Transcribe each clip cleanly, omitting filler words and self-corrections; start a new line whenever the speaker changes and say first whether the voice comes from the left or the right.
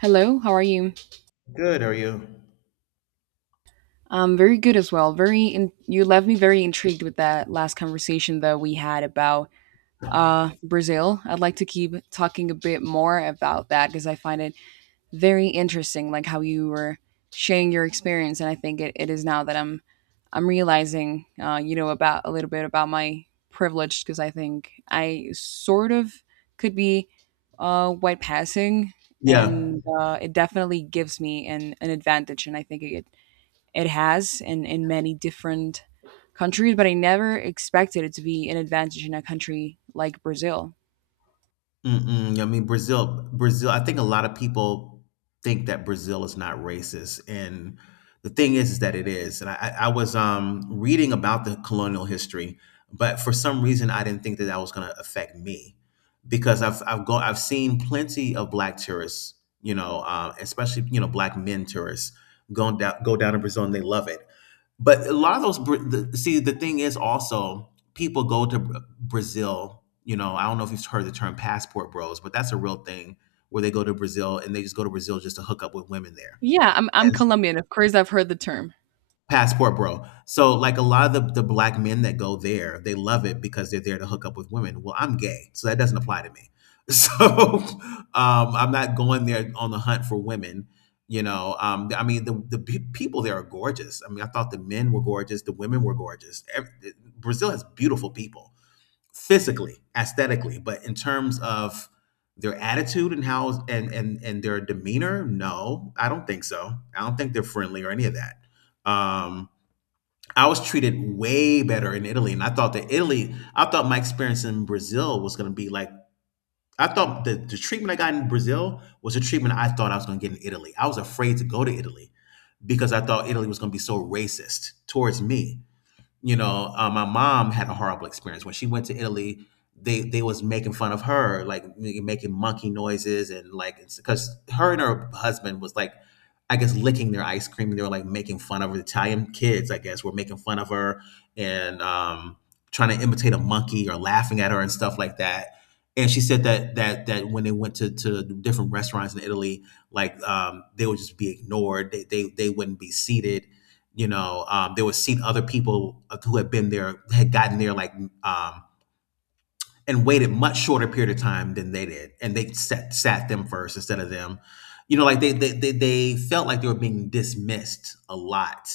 right: Hello, how are you?
left: Good, are you?
right: Very good as well. You left me very intrigued with that last conversation that we had about Brazil. I'd like to keep talking a bit more about that because I find it very interesting, like how you were sharing your experience, and I think it is now that I'm realizing, about a little bit about my privilege because I think I sort of could be white passing,
left: Yeah.
right: and it definitely gives me an advantage, and I think it has in many different countries, but I never expected it to be an advantage in a country like Brazil.
left: Mm-mm. I mean, Brazil, I think a lot of people think that Brazil is not racist. And the thing is that it is. And I was reading about the colonial history, but for some reason, I didn't think that that was going to affect me because I've seen plenty of black tourists, especially, black men tourists go down to Brazil and they love it. But a lot of those, the thing is also people go to Brazil. You know, I don't know if you've heard the term passport bros, but that's a real thing where they go to Brazil and they just go to Brazil just to hook up with women there.
right: Yeah, I'm Colombian. Of course, I've heard the term.
left: Passport Bro. So like a lot of the black men that go there, they love it because they're there to hook up with women. Well, I'm gay, so that doesn't apply to me. So I'm not going there on the hunt for women. You know, I mean, people there are gorgeous. I mean, I thought the men were gorgeous, the women were gorgeous. Brazil has beautiful people, physically, aesthetically, but in terms of their attitude and how and their demeanor, no, I don't think so. I don't think they're friendly or any of that. Um, I was treated way better in Italy, and I thought my experience in Brazil was going to be I thought the treatment I got in Brazil was the treatment I thought I was going to get in Italy. I was afraid to go to Italy because I thought Italy was going to be so racist towards me. You know, my mom had a horrible experience when she went to Italy. They was making fun of her, like making monkey noises and like because her and her husband was like, I guess licking their ice cream. They were like making fun of her. Italian kids, I guess, were making fun of her and trying to imitate a monkey or laughing at her and stuff like that. And she said that when they went to different restaurants in Italy, like they would just be ignored. They wouldn't be seated, you know. They were seeing other people who had been there, had gotten there like um, and waited much shorter period of time than they did, and they sat them first instead of them, you know. Like they felt like they were being dismissed a lot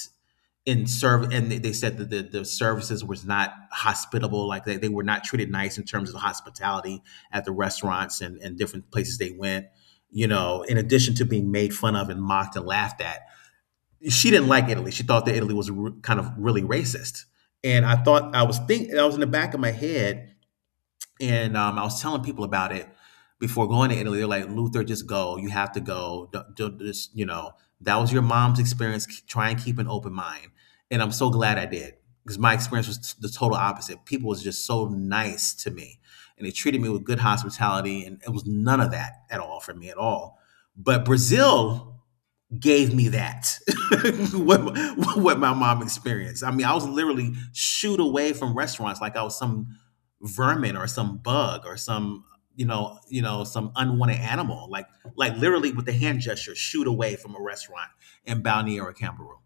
left: in serve, and they said that the services was not hospitable. Like they were not treated nice in terms of the hospitality at the restaurants and different places they went, you know, in addition to being made fun of and mocked and laughed at. She didn't like Italy. She thought that Italy was r kind of really racist. And I was thinking I was in the back of my head, and I was telling people about it before going to Italy. They're like, "Luther, just go. You have to go. Don't just, you know, that was your mom's experience. Try and keep an open mind." And I'm so glad I did because my experience was the total opposite. People was just so nice to me, and they treated me with good hospitality, and it was none of that at all for me at all. But Brazil gave me that what, what my mom experienced. I mean, I was literally shooed away from restaurants like I was some vermin or some bug or some, you know, some unwanted animal, like literally with the hand gesture shoot away from a restaurant in Balneary Cameroon.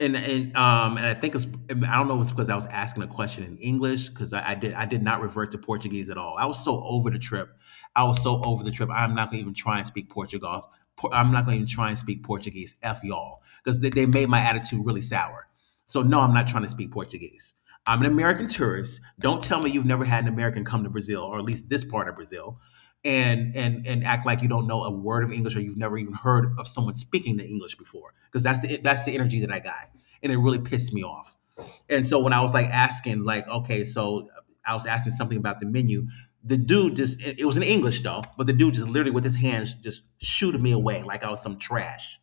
left: And and I think it's, I don't know if it's because I was asking a question in English, because I did not revert to Portuguese at all. I was so over the trip. I was so over the trip. I'm not gonna even try and speak Portugal. I'm not gonna even try and speak Portuguese. F y'all, because they made my attitude really sour. So no, I'm not trying to speak Portuguese. I'm an American tourist. Don't tell me you've never had an American come to Brazil or at least this part of Brazil and act like you don't know a word of English or you've never even heard of someone speaking the English before, because that's the energy that I got, and it really pissed me off. And so when I was like asking, like, okay, so I was asking something about the menu, the dude just, it was in English though, but the dude just literally with his hands just shooted me away like I was some trash.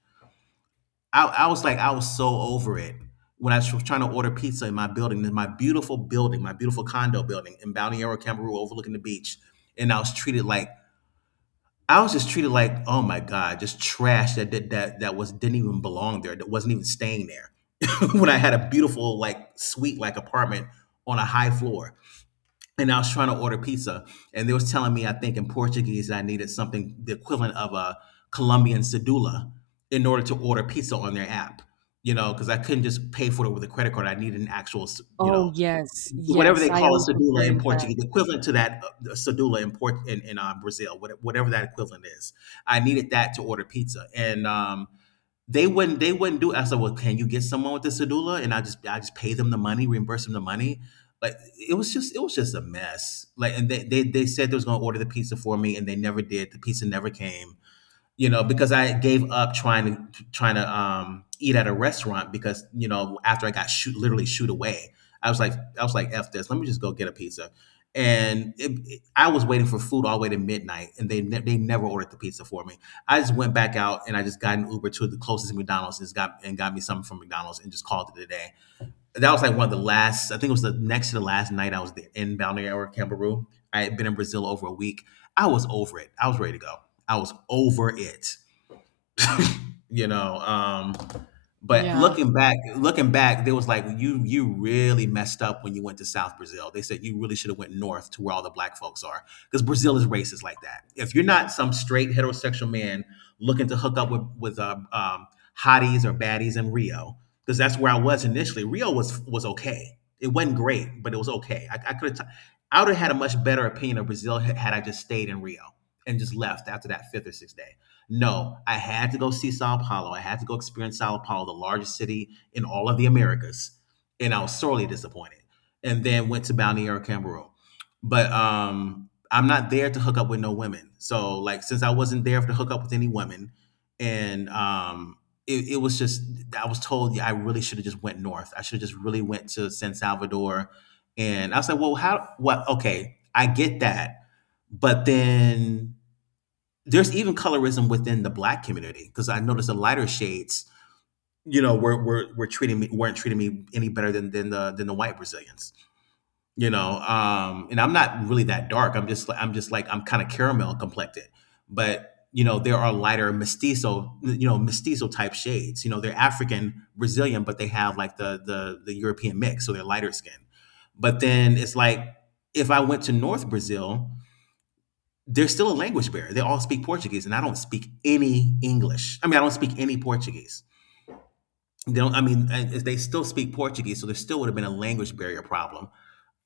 left: I was like, I was so over it when I was trying to order pizza in my building, in my beautiful building, my beautiful condo building in Balneario Camarillo overlooking the beach, and I was treated like, I was just treated like, oh my god, just trash that did that that was, didn't even belong there, that wasn't even staying there. When I had a beautiful, like, suite, like apartment on a high floor, and I was trying to order pizza, and they was telling me, I think in Portuguese, that I needed something the equivalent of a Colombian cedula in order to order pizza on their app. You know, because I couldn't just pay for it with a credit card. I needed an actual, you
right: Oh
left: know,
right: yes,
left: whatever
right: yes,
left: they
right: I
left: call a
right: also
left: cedula in
right: experienced that.
left: Portuguese, equivalent to that cedula in Brazil, whatever that equivalent is. I needed that to order pizza, and they wouldn't do it. I said, "Well, can you get someone with the cedula? And I just, I just pay them the money, reimburse them the money." Like, it was just, it was just a mess. Like, and they said they was gonna order the pizza for me, and they never did. The pizza never came, you know, because I gave up trying to trying to eat at a restaurant, because, you know, after I got shoot, literally shoot away, I was like, I was like, f this. Let me just go get a pizza. And I was waiting for food all the way to midnight, and they never ordered the pizza for me. I just went back out and I just got an Uber to the closest McDonald's and just got, and got me something from McDonald's and just called it a day. That was like one of the last. I think it was the next to the last night I was there in Balneário Camboriú. I had been in Brazil over a week. I was over it. I was ready to go. I was over it, you know. But
right: Yeah.
left: looking back, there was like, you really messed up when you went to South Brazil. They said you really should have went north to where all the black folks are because Brazil is racist like that. If you're not some straight heterosexual man looking to hook up with hotties or baddies in Rio, because that's where I was initially. Rio was okay. It wasn't great, but it was okay. I could have. I would have had a much better opinion of Brazil had had I just stayed in Rio and just left after that fifth or sixth day. No, I had to go see Sao Paulo. I had to go experience Sao Paulo, the largest city in all of the Americas, and I was sorely disappointed. And then went to Balneario Camboriú, but I'm not there to hook up with no women. So like, since I wasn't there to hook up with any women, and it was just, I was told, yeah, I really should have just went north. I should have just really went to San Salvador, and I was like, well, how? What? Okay, I get that, but then there's even colorism within the black community because I noticed the lighter shades, you know, were treating me, weren't treating me any better than than the white Brazilians, you know. And I'm not really that dark. I'm just, like, I'm kind of caramel complected, but you know, there are lighter mestizo, you know, mestizo type shades, you know, they're African Brazilian, but they have like the European mix, so they're lighter skin. But then it's like, if I went to North Brazil, there's still a language barrier. They all speak Portuguese, and I don't speak any English. I mean, I don't speak any Portuguese. They don't. I mean, and they still speak Portuguese, so there still would have been a language barrier problem.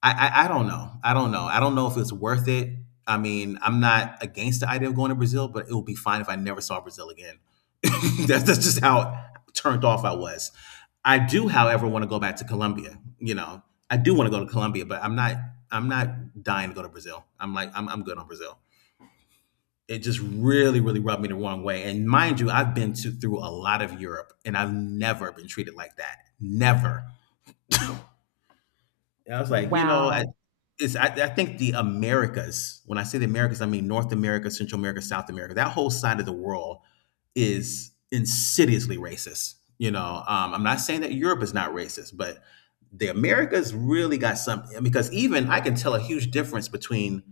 left: I don't know. I don't know. I don't know if it's worth it. I mean, I'm not against the idea of going to Brazil, but it would be fine if I never saw Brazil again. That's just how turned off I was. I do, however, want to go back to Colombia. You know, I do want to go to Colombia, but I'm not. I'm not dying to go to Brazil. I'm like, I'm good on Brazil. It just really, really rubbed me the wrong way. And mind you, I've been to, through a lot of Europe, and I've never been treated like that. Never. And I was like, you know, I,
right: Wow.
left: it's I, I think the Americas. When I say the Americas, I mean North America, Central America, South America. That whole side of the world is insidiously racist. You know, I'm not saying that Europe is not racist, but the Americas really got something because even I can tell a huge difference between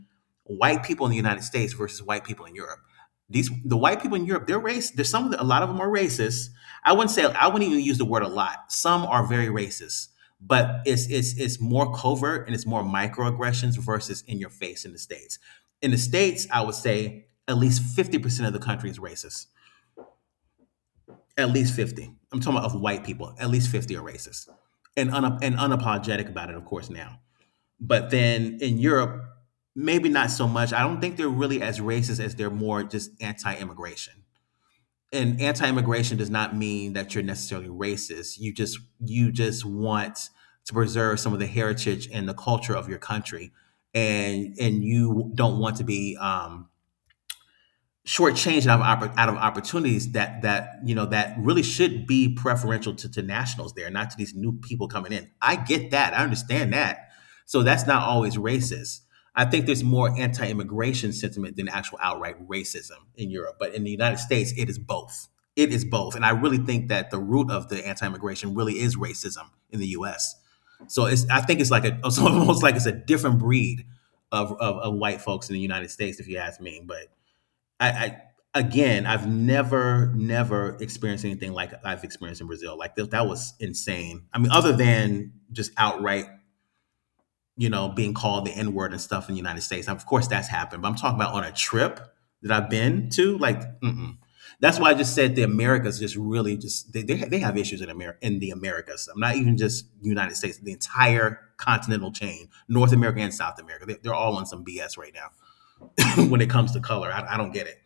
left: white people in the United States versus white people in Europe. The white people in Europe, they're race. There's some of the, a lot of them are racist. I wouldn't say, I wouldn't even use the word a lot. Some are very racist, but it's more covert, and it's more microaggressions versus in your face in the states. In the states, I would say at least 50% of the country is racist. At least 50. I'm talking about of white people. At least 50 are racist and and unapologetic about it, of course. Now, but then in Europe, maybe not so much. I don't think they're really as racist as they're more just anti-immigration, and anti-immigration does not mean that you're necessarily racist. You just want to preserve some of the heritage and the culture of your country, and you don't want to be shortchanged out of, out of opportunities that that you know that really should be preferential to nationals there, not to these new people coming in. I get that. I understand that. So that's not always racist. I think there's more anti-immigration sentiment than actual outright racism in Europe, but in the United States, it is both. It is both, and I really think that the root of the anti-immigration really is racism in the U.S. So it's I think it's like a it's almost like it's a different breed of, of white folks in the United States, if you ask me. But I again, I've never, never experienced anything like I've experienced in Brazil. Like, that, that was insane. I mean, other than just outright, you know, being called the N word and stuff in the United States. Of course, that's happened, but I'm talking about on a trip that I've been to. Like, mm-mm. That's why I just said the Americas just really just they have issues in America, in the Americas. I'm not even just United States, the entire continental chain, North America and South America. They're all on some BS right now when it comes to color. I don't get it.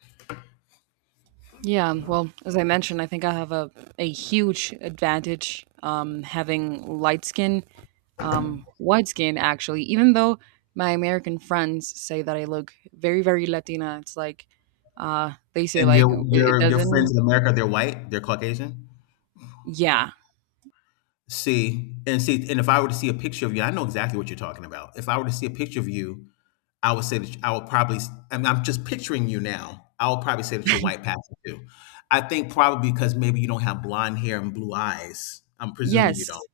right: Yeah, well, as I mentioned, I think I have a huge advantage, having light skin. White skin, actually, even though my American friends say that I look very, very Latina. It's like they say
left: And
right: like
left: your
right: it
left: your your friends
right: doesn't.
left: in America, they're white, they're Caucasian.
right: Yeah.
left: See, and see, and if I were to see a picture of you, I know exactly what you're talking about. If I were to see a picture of you, I would say that I would probably. I mean, I'm just picturing you now. I would probably say that you're white passing too. I think probably because maybe you don't have blonde hair and blue eyes. I'm presuming you
right: Yes.
left: don't.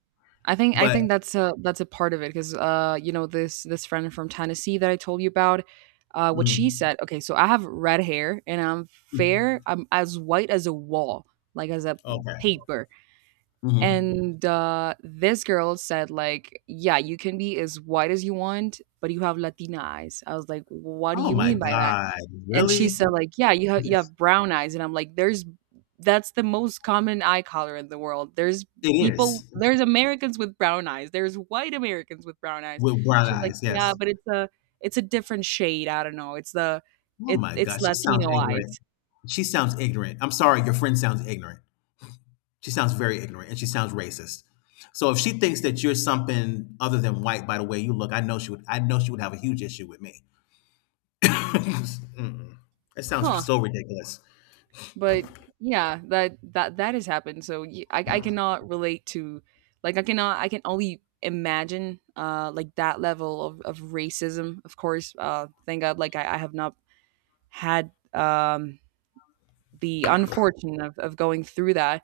right: I think I
left: But
right: think that's a part of it because you know this friend from Tennessee that I told you about. What she
left: mm,
right: said. Okay, so I have red hair and I'm
left: mm,
right: fair. I'm as white as a wall, like as a
left: okay.
right: paper.
left: Hmm.
right: And this girl said, like, yeah, you can be as white as you want, but you have Latina eyes. I was like, what do
left: Oh
right: you
left: my
right: mean by that?
left: God!
right: And she
left: Really?
right: said, like, yeah, you
left: Yes,
right: have brown eyes. And I'm like, there's that's the most common eye color in the world. There's
left: it
right: people,
left: is
right: there's Americans with brown eyes. There's white Americans with brown eyes.
left: with brown
right: She's like,
left: eyes.
right: yeah,
left: Yes.
right: but it's a different shade. I don't know.
left: Oh
right: It
left: my
right: it's
left: God! She sounds
right: Latino eyes.
left: ignorant. She sounds ignorant. I'm sorry, your friend sounds ignorant. She sounds very ignorant, and she sounds racist. So if she thinks that you're something other than white by the way you look, I know she would, I know she would have a huge issue with me. Mm-mm. That sounds
right: Huh.
left: so ridiculous.
right: But yeah, that has happened. So I cannot relate to, like, I cannot, I can only imagine like that level of racism. Of course, thank God like I have not had the unfortunate of going through that.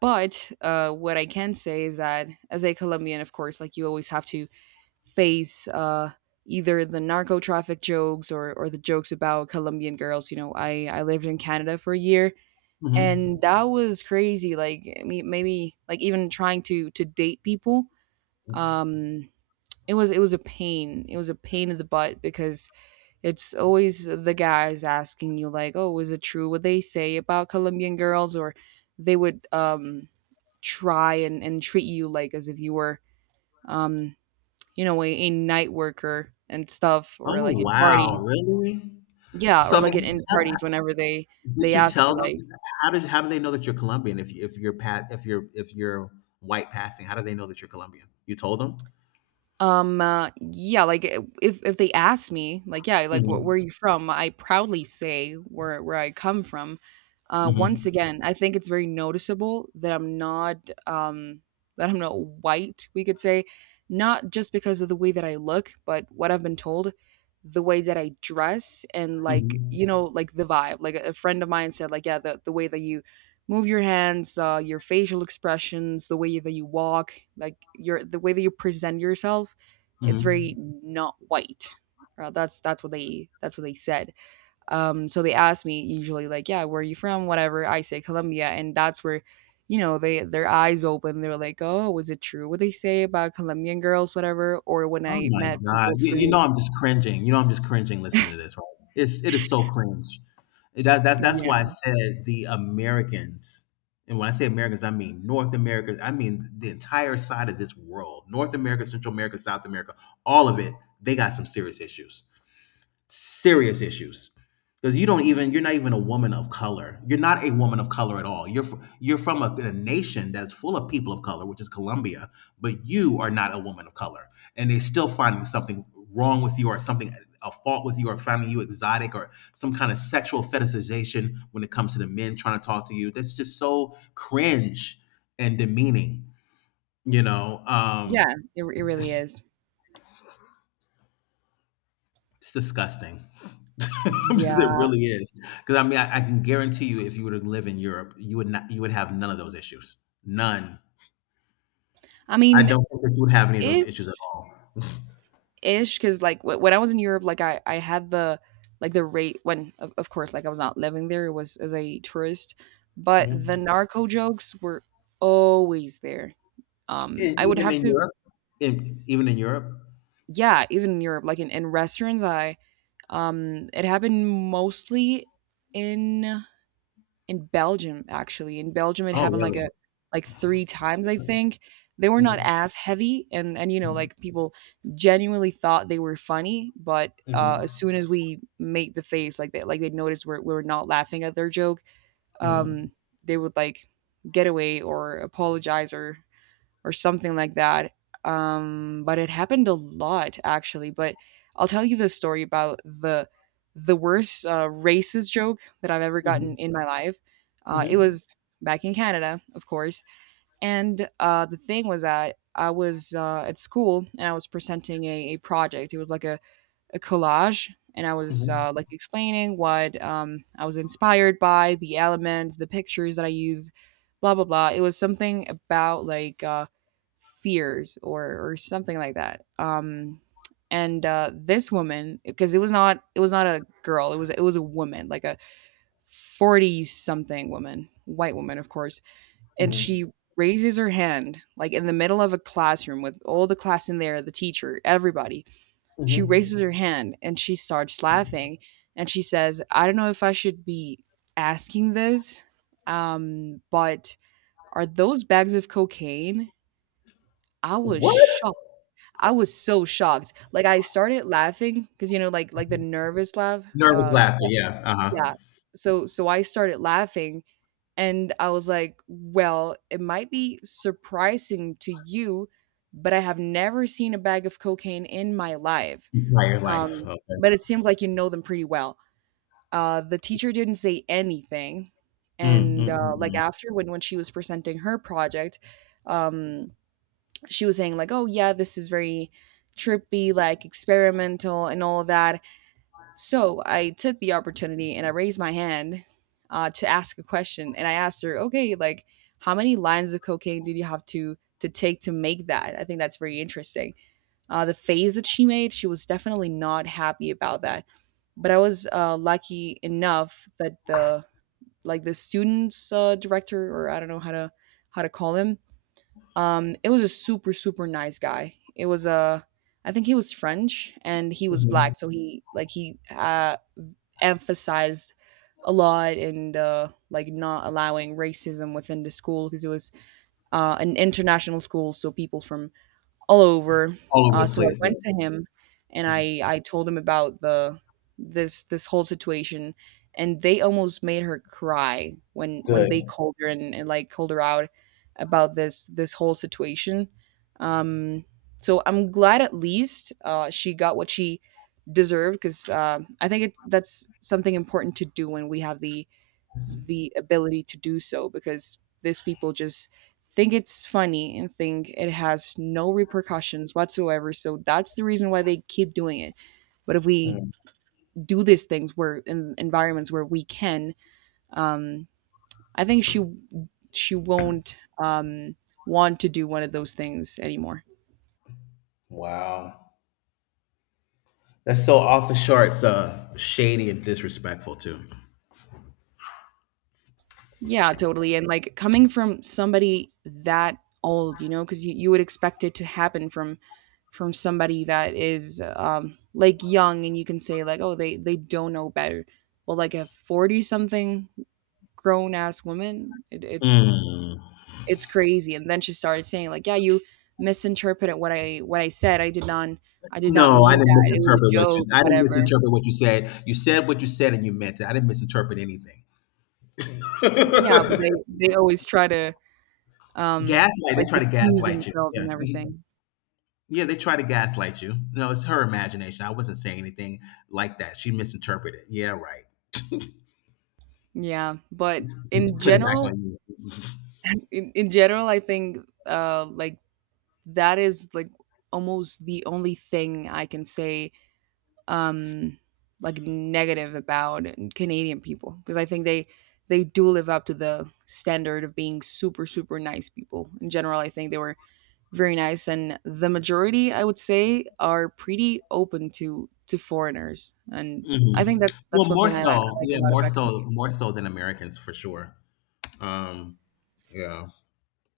right: But what I can say is that as a Colombian, of course, like you always have to face either the narco traffic jokes or the jokes about Colombian girls. You know, I lived in Canada for a year
left: Hmm.
right: and that was crazy. Like, I mean, maybe like even trying to date people, um it was, it was a pain, it was a pain in the butt because it's always the guys asking you like, oh, is it true what they say about Colombian girls? Or they would try and treat you like as if you were, um you know, a night worker and stuff, or
left: Oh
right: like in parties.
left: wow, really?
right: Yeah,
left: So
right: or
left: I mean,
right: like in
left: how,
right: parties
left: how-
right: whenever
left: did
right: they
left: you
right: ask you
left: tell them,
right: like,
left: how did, how do they know that you're Colombian if you, if you're if you're white passing? How do they know that you're Colombian? You told them.
right: Yeah, like, I if they ask me, like, "Yeah, like, wh
left: Hmm
right: where are you from?" I proudly say where I come from. Once
left: hmm
right: again, I think it's very noticeable um that I'm not white, we could say, not just because of the way that I look, but what I've been told, the way that I dress and, like, you know, like, the vibe. Like, a friend of mine said, like, "Yeah, the way that you move your hands, your facial expressions, the way that you walk, like your the way that you present yourself,
left: hmm
right: it's
left: hmm.
right: very not white." That's what they that's what they said. So they asked me usually like, yeah, where are you from? Whatever. I say Colombia, and that's where, you know, they their eyes open. They're like, oh, was it true what they say about Colombian girls, whatever? Or when
left: Oh
right: I
left: my
right: met
left: God.
right: people
left: You
right: through,
left: know I'm just cringing. You know I'm just cringing listening to this, right? It's, it is so cringe. That's that's
right: yeah,
left: why I said the Americans, and when I say Americans, I mean North America, I mean the entire side of this world. North America, Central America, South America, all of it, they got some serious issues, serious issues, because you don't even, you're not even a woman of color. You're not a woman of color at all. You're you're from a nation that's full of people of color, which is Colombia, but you are not a woman of color, and they're still finding something wrong with you, or something a fault with you, or finding you exotic or some kind of sexual fetishization when it comes to the men trying to talk to you. That's just so cringe and demeaning. You know,
right: yeah, it really is.
left: it's disgusting. Because it
right: Yeah,
left: really is. Because I mean, I can guarantee you, if you were to live in Europe, you would not, you would have none of those issues. None.
right: I
left: I
right: mean,
left: don't think that you would have any of those
right: if.
left: issues at all.
right: Ish, because like when I was in Europe, like I had the like the rate when, of course, like I was not living there, it was as a tourist, but the
left: Mhm.
right: narco jokes were always there. Um,
left: And
right: I would
left: even
right: have
left: in
right: to,
left: Europe, in, even in Europe.
right: yeah, even in Europe, like in restaurants, I it happened mostly in in Belgium, actually. In Belgium, it
left: Oh,
right: happened like a
left: really?
right: like 3 times, I think. They were not
left: Mhm,
right: as heavy and, you know, like, people genuinely thought they were funny, but, as
left: mhm,
right: soon as we made the face, like, they noticed we we're not laughing at their joke,
left: mhm,
right: um, they would, like, get away or apologize or something like that. But it happened a lot actually. But I'll tell you the story about the worst racist joke that I've ever gotten
left: mhm,
right: in my life. It was back in Canada, of course, and the thing was that I was at school and I was presenting a project. It was like a collage and I
left: mhm,
right: was,
left: mhm,
right: like, explaining what, I was inspired by, the elements, the pictures that I use, blah blah blah. It was something about like fears or something like that. And this woman, because it was not, it was not a girl, it was a woman, like a 40 something woman, white woman, of course, and
left: mhm,
right: she raises her hand like in the middle of a classroom with all the class in there, the teacher, everybody. She
left: mhm.
right: raises her hand and she starts laughing and she says, "I don't know if I should be asking this, but are those bags of cocaine?" I was
left: What?
right: shocked. I was so shocked. Like I started laughing because, you know, like the nervous laugh.
left: Nervous laughter. Yeah. Uh huh.
right: Yeah. So so I started laughing and I was like, well, it might be surprising to you, but I have never seen a bag of cocaine in my life.
left: Entire life.
right: Um,
left: Okay.
right: but it seems like you know them pretty well. The teacher didn't say anything,
left: Mm, mm,
right: and
left: mm,
right: like
left: mm.
right: after when she was presenting her project, um, she was saying like, "Oh yeah, this is very trippy, like experimental, and all of that." So I took the opportunity and I raised my hand, to ask a question, and I asked her, "Okay, like how many lines of cocaine did you have to take to make that? I think that's very interesting." The face that she made, she was definitely not happy about that, but I was, lucky enough that the like the students, director, or I don't know how to call him. It was a super super nice guy. It was a, I think he was French and he was
left: Mhm.
right: black, so he like he, emphasized a lot and, like, not allowing racism within the school because it was an international school, so people from all over.
left: All over the
right: So I
left: place.
right: went
left: Yeah.
right: to him and I told him about the this this whole situation and they almost made her cry when
left: Good.
right: they called her and like called her out about this whole situation. Um, so I'm glad at least she got what she deserved because, I think it, that's something important to do when we have the ability to do so, because these people just think it's funny and think it has no repercussions whatsoever. So that's the reason why they keep doing it. But if we
left: Mm.
right: do these things where in environments where we can, um, I think she won't, want to do one of those things anymore.
left: Wow. That's so off the charts, shady and disrespectful too.
right: Yeah, totally. And like coming from somebody that old, you know, because you would expect it to happen from somebody that is like young and you can say like, oh, they don't know better. Well, like a 40 something grown ass woman,
left: Mm.
right: it's crazy. And then she started saying like, yeah, you misinterpreted what I said. I did not
left: No, I
right: mean
left: didn't
right: that. It was a
left: misinterpret what you.
right: joke,
left: I didn't
right: whatever.
left: misinterpret what you said. You said what you said, and you meant it. I didn't misinterpret anything.
right: Yeah, but they always try to um
left: Gaslight. They
right: like
left: try to
right: excuse
left: gaslight you.
right: themselves
left: Yeah,
right: and everything.
left: yeah. They try to gaslight you. No, it's her imagination. I wasn't saying anything like that. She misinterpreted. Yeah, right.
right: Yeah, but
left: Just
right: in
left: put it back
right: general,
left: on you.
right: in general, I think like that is like almost the only thing I can say, um like, negative about Canadian people because I think they do live up to the standard of being super super nice people. In general, I think they were very nice and the majority I would say are pretty open to foreigners, and I
left: Hmm.
right: think
left: Well,
right: that's one
left: more
right: thing I, I
left: so.
right: like a
left: Yeah,
right: lot
left: more
right: about
left: so.
right: Canadians.
left: More so than Americans for sure. Um, yeah.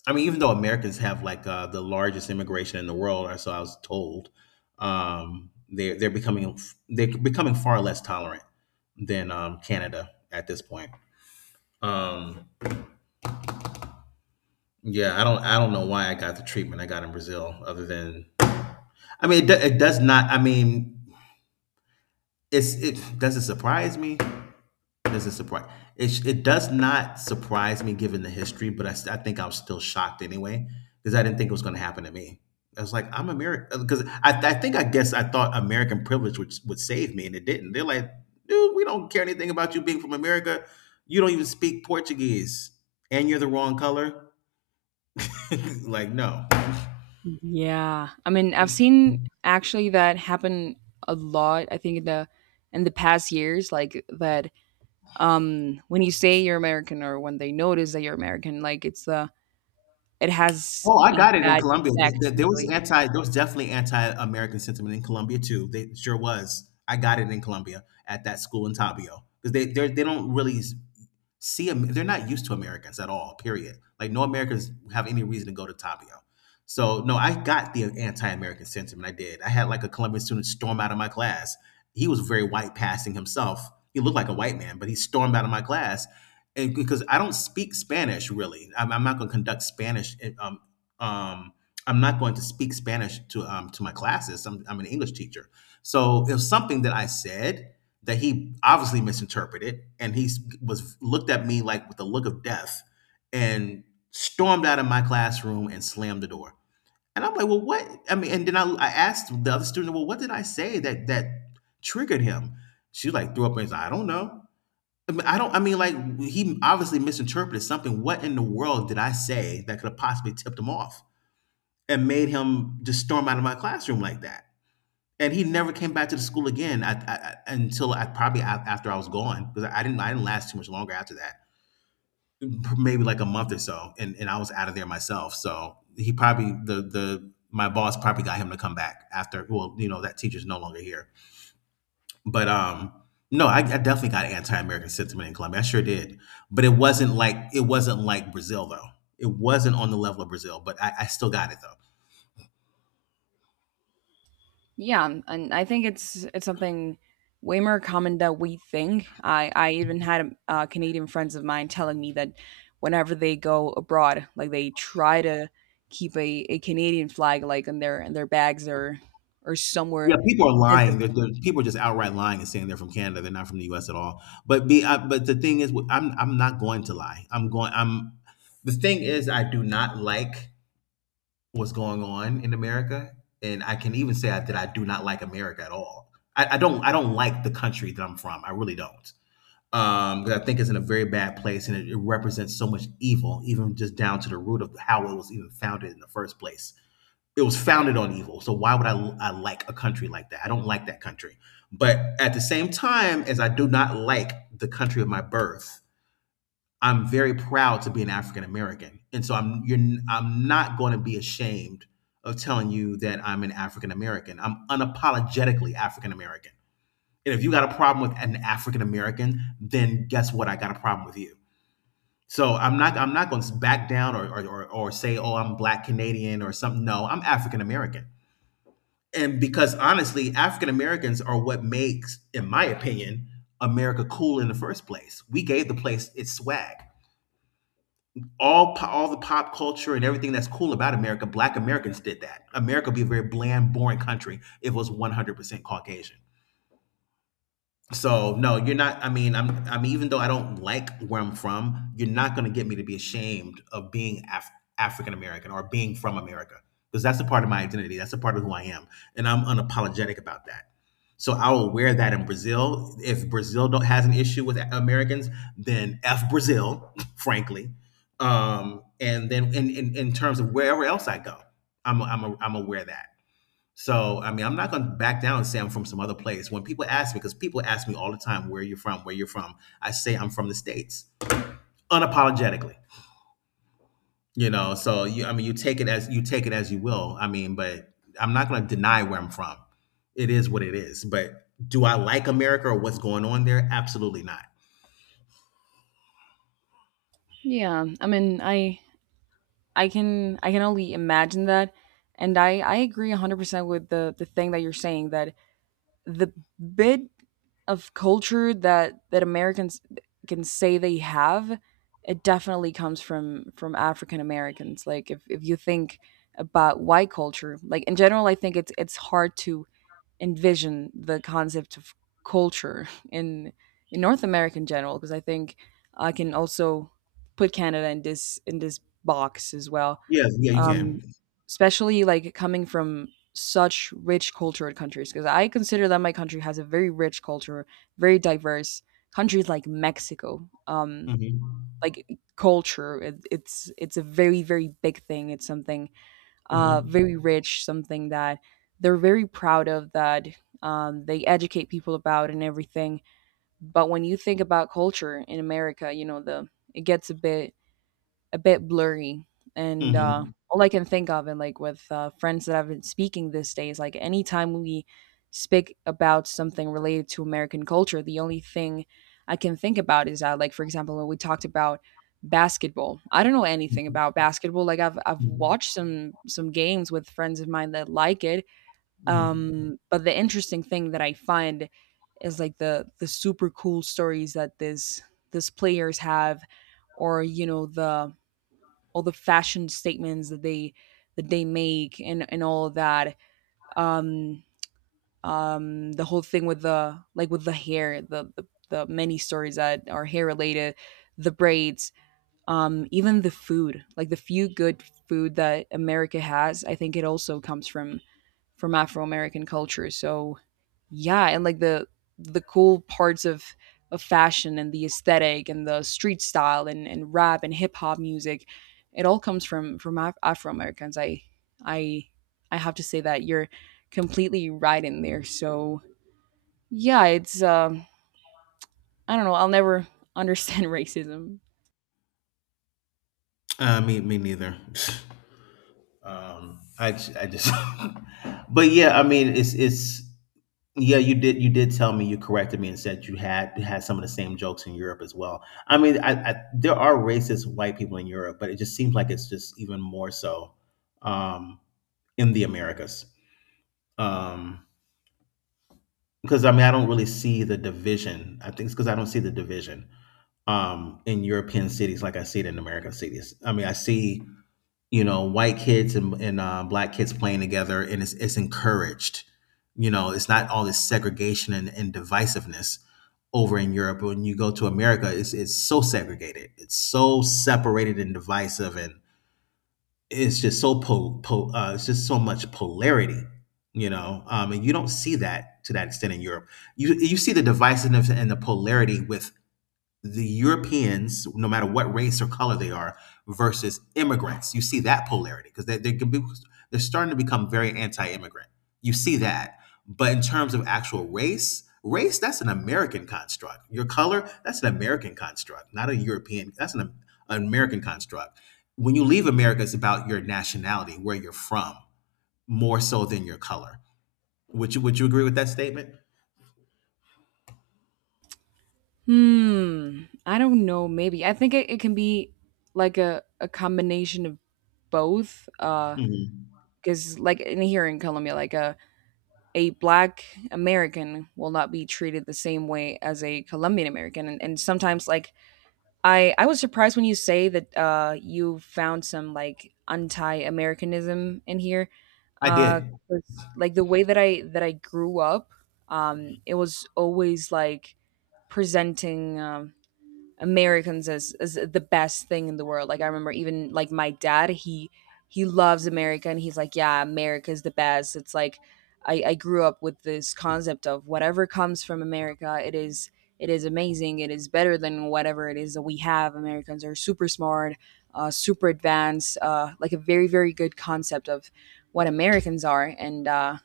left: I mean, even though Americans have like the largest immigration in the world, or so I was told, they're becoming, they're becoming far less tolerant than Canada at this point. Um, yeah, I don't, I don't know why I got the treatment I got in Brazil, other than I mean, it, do, it does not. I mean, it's, it does it surprise me? Doesn't surprise, it does not surprise me given the history, but I I think I was still shocked anyway because I didn't think it was going to happen to me. I was like, I'm American, because I think I guess I thought American privilege would save me, and it didn't. They're like, dude, we don't care anything about you being from America, you don't even speak Portuguese, and you're the wrong color. Like, no.
right: Yeah. I mean, I've seen actually that happen a lot, I think in the past years, like that when you say you're American or when they notice that you're American, like it's it has
left: Oh, I
right: a
left: got it in
right: bad
left: Colombia.
right: effect
left: There was
right: usually.
left: anti, there was definitely anti-American sentiment in Colombia too. They sure was. I got it in Colombia at that school in Tabio because they they don't really see they're not used to Americans at all. Period. Like, no Americans have any reason to go to Tapio. So no, I got the anti-American sentiment. I did. I had like a Colombian student storm out of my class. He was very white passing himself. He looked like a white man, but he stormed out of my class, and because I don't speak Spanish really, I'm not going to conduct Spanish. Um, I'm not going to speak Spanish to my classes. I'm an English teacher, so it was something that I said that he obviously misinterpreted, and he was looked at me like with a look of death, and stormed out of my classroom and slammed the door. And I'm like, well, what? I mean, and then I asked the other student, well, what did I say that triggered him? She like threw up and said, I don't know. I mean, I don't. I mean, like he obviously misinterpreted something. What in the world did I say that could have possibly tipped him off and made him just storm out of my classroom like that? And he never came back to the school again probably after I was gone because I didn't last too much longer after that. Maybe like a month or so, and I was out of there myself. So he probably the my boss probably got him to come back after. Well, you know that teacher's no longer here, but No, I definitely got anti-American sentiment in Colombia. I sure did, but it wasn't like Brazil though. It wasn't on the level of Brazil, but I still got it though.
right: Yeah, and I think it's something way more common than we think. I even had Canadian friends of mine telling me that whenever they go abroad, like they try to keep a Canadian flag like in their bags or somewhere
left: Yeah, people are lying.
right: visible.
left: People are just outright lying and saying they're from Canada. They're not from the U.S. at all. But the thing is, I'm not going to lie. I'm going. I'm. The thing is, I do not like what's going on in America, and I can even say that I do not like America at all. I don't like the country that I'm from. I really don't. Because I think it's in a very bad place, and it represents so much evil, even just down to the root of how it was even founded in the first place. It was founded on evil. So why would I like a country like that? I don't like that country. But at the same time as I do not like the country of my birth, I'm very proud to be an African American. And so I'm not going to be ashamed of telling you that I'm an African American. I'm unapologetically African American. And if you got a problem with an African American, then guess what? I got a problem with you. So I'm not going to back down or say, oh, I'm black Canadian or something. No, I'm African American, and because honestly African Americans are what makes, in my opinion, America cool in the first place. We gave the place its swag. All the pop culture and everything that's cool about America, black Americans did that. America would be a very bland boring country if it was 100% caucasian. So no, you're not. I mean, even though I don't like where I'm from, you're not going to get me to be ashamed of being African American or being from America, because that's a part of my identity. That's a part of who I am, and I'm unapologetic about that. So I will wear that in Brazil. If Brazil don't has an issue with Americans, then f Brazil, frankly. And then in, in terms of wherever else I go, I'm aware of that. So, I mean, I'm not going to back down and say I'm from some other place. When people ask me, because people ask me all the time, where you're from, I say I'm from the States unapologetically, you know? So I mean, you take it as you will. I mean, but I'm not going to deny where I'm from. It is what it is. But do I like America or what's going on there? Absolutely not.
right: Yeah, I mean, I can only imagine that, and I agree 100% with the thing that you're saying that the bit of culture that that Americans can say they have, it definitely comes from African Americans. Like if you think about white culture, like in general, I think it's hard to envision the concept of culture in North America in general because I think I can also put Canada in this box as well,
left: Yes. Yeah, you
right: um,
left: can.
right: especially, like, coming from such rich cultured countries, because I consider that my country has a very rich culture, very diverse. Countries like Mexico,
left: Hmm.
right: like, culture, it's a very, very big thing. It's something,
left: Hmm.
right: very rich, something that they're very proud of, that, they educate people about and everything. But when you think about culture in America, you know, the it gets a bit blurry. And
left: Hmm.
right: all I can think of, and like with friends that I've been speaking this day, is like anytime we speak about something related to American culture, the only thing I can think about is that, like for example, when we talked about basketball, I don't know anything about basketball. Like I've watched some games with friends of mine that like it,
left: Mhm.
right: but the interesting thing that I find is like the super cool stories that this players have, or you know the all the fashion statements that they make and all of that um the whole thing with the like with the hair the many stories that are hair related, the braids, even the food like the few good food that america has I think it also comes from Afro American culture. So yeah, and like the cool parts of fashion and the aesthetic and the street style and rap and hip hop music, it all comes from from Afro Americans. I I have to say that you're completely right in there. So yeah, it's I don't know. I'll never understand racism.
left: Me neither. I just, but yeah, I mean, yeah, you did tell me, you corrected me and said you had some of the same jokes in Europe as well. I mean, there are racist white people in Europe, but it just seems like it's just even more so, um, in the Americas. Um, because I mean, I don't really see the division. I think it's because I don't see the division, in European cities like I see it in American cities. I mean, I see, you know, white kids and, black kids playing together, and it's encouraged. You know, it's not all this segregation and divisiveness over in Europe. When you go to America, it's so segregated, it's so separated and divisive, and it's just so it's just so much polarity, you know. And you don't see that to that extent in Europe. You see the divisiveness and the polarity with the Europeans, no matter what race or color they are, versus immigrants. You see that polarity because they're starting to become very anti-immigrant. You see that. But in terms of actual race, that's an American construct. Your color, that's an American construct, not a European. That's an American construct. When you leave America, it's about your nationality, where you're from, more so than your color. Would you agree with that statement?
right: Hmm. I don't know. Maybe I think it can be like a combination of both.
left: Mhm.
right: Because like in here in Colombia, like a black American will not be treated the same way as a Colombian American, and sometimes like I was surprised when you say that you found some like anti-Americanism in here,
left: I
right: uh,
left: did.
right: 'cause, like the way that I grew up, it was always like presenting. Americans as the best thing in the world. Like I remember even like my dad, he loves America and he's like, yeah, America's the best. It's like I grew up with this concept of whatever comes from America, it is amazing. It is better than whatever it is that we have. Americans are super smart, super advanced, like a very very good concept of what Americans are, and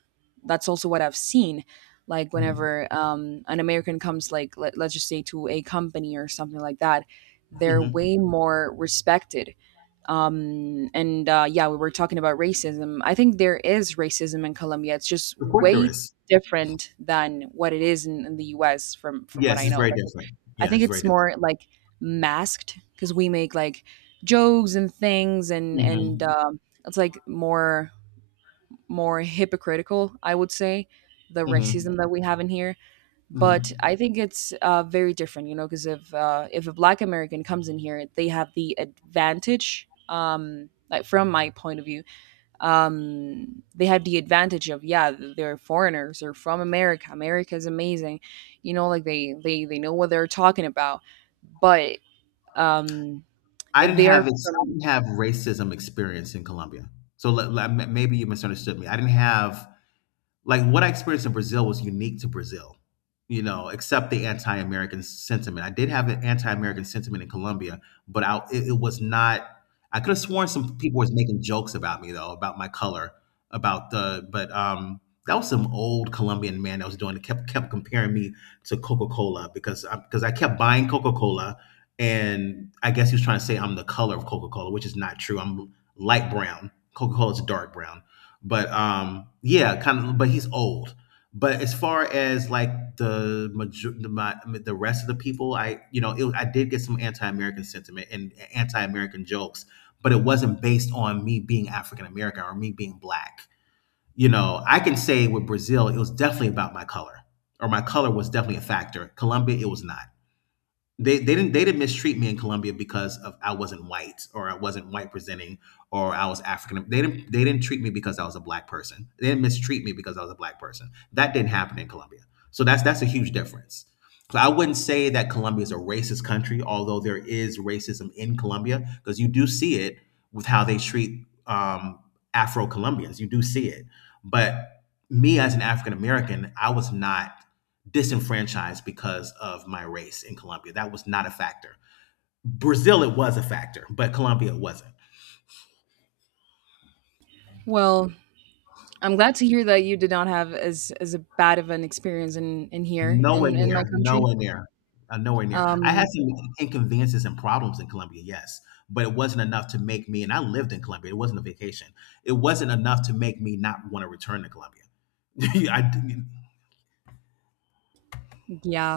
right: that's also what I've seen like
left: Mhm.
right: whenever an american comes like let's just say to a company or something like that they're
left: Mhm.
right: way more respected, and yeah we were talking about racism I think there is racism in colombia it's just
left: Of course there
right: way
left: is.
right: different than what it is in the US from what
left: Yes,
right: I
left: it's
right: know
left: very
right: like
left: different.
right: I
left: Yeah,
right: think
left: it's
right: it's
left: very different.
right: more like masked because we make like jokes and things and
left: Hmm.
right: it's like more more hypocritical I would say the
left: Hmm.
right: racism that we have in here, but
left: Hmm.
right: I think it's very different, you know, because if a Black American comes in here, they have the advantage. Like from my point of view, they have the advantage of yeah, they're foreigners, they're from America. America is amazing, you know, like they know what they're talking about. But um, if they are
left: I
right: from,
left: didn't have racism experience in Colombia, so maybe you misunderstood me. I didn't have like what I experienced in Brazil was unique to Brazil, you know, except the anti-American sentiment. I did have an anti-American sentiment in Colombia, but I it, it was not. I could have sworn some people was making jokes about me though, about my color, about the. But that was some old Colombian man that was doing it. Kept comparing me to Coca Cola because because I kept buying Coca Cola, and I guess he was trying to say I'm the color of Coca Cola, which is not true. I'm light brown. Coca Cola is dark brown. But yeah, kind of. But he's old. But as far as like the rest of the people, I you know, I did get some anti-American sentiment and anti-American jokes, but it wasn't based on me being African American or me being black. You know, I can say with Brazil, it was definitely about my color, or my color was definitely a factor. Colombia, it was not. They didn't mistreat me in Colombia because of I wasn't white or I wasn't white presenting or I was African. They didn't treat me because I was a black person. They didn't mistreat me because I was a black person. That didn't happen in Colombia. So that's a huge difference. So I wouldn't say that Colombia is a racist country, although there is racism in Colombia because you do see it with how they treat Afro Colombians. You do see it, but me as an African American, I was not disenfranchised because of my race in Colombia. That was not a factor. Brazil, it was a factor, but Colombia, it wasn't.
right: well. I'm glad to hear that you did not have as a bad of an experience in here
left: Nowhere
right: in my
left: near,
right: country.
left: nowhere near, Nowhere near. I had
right: Um,
left: some inconveniences and problems in Colombia, yes, but it wasn't enough to make me, and I lived in Colombia, it wasn't a vacation. It wasn't enough to make me not want to return to Colombia. I,
right: yeah,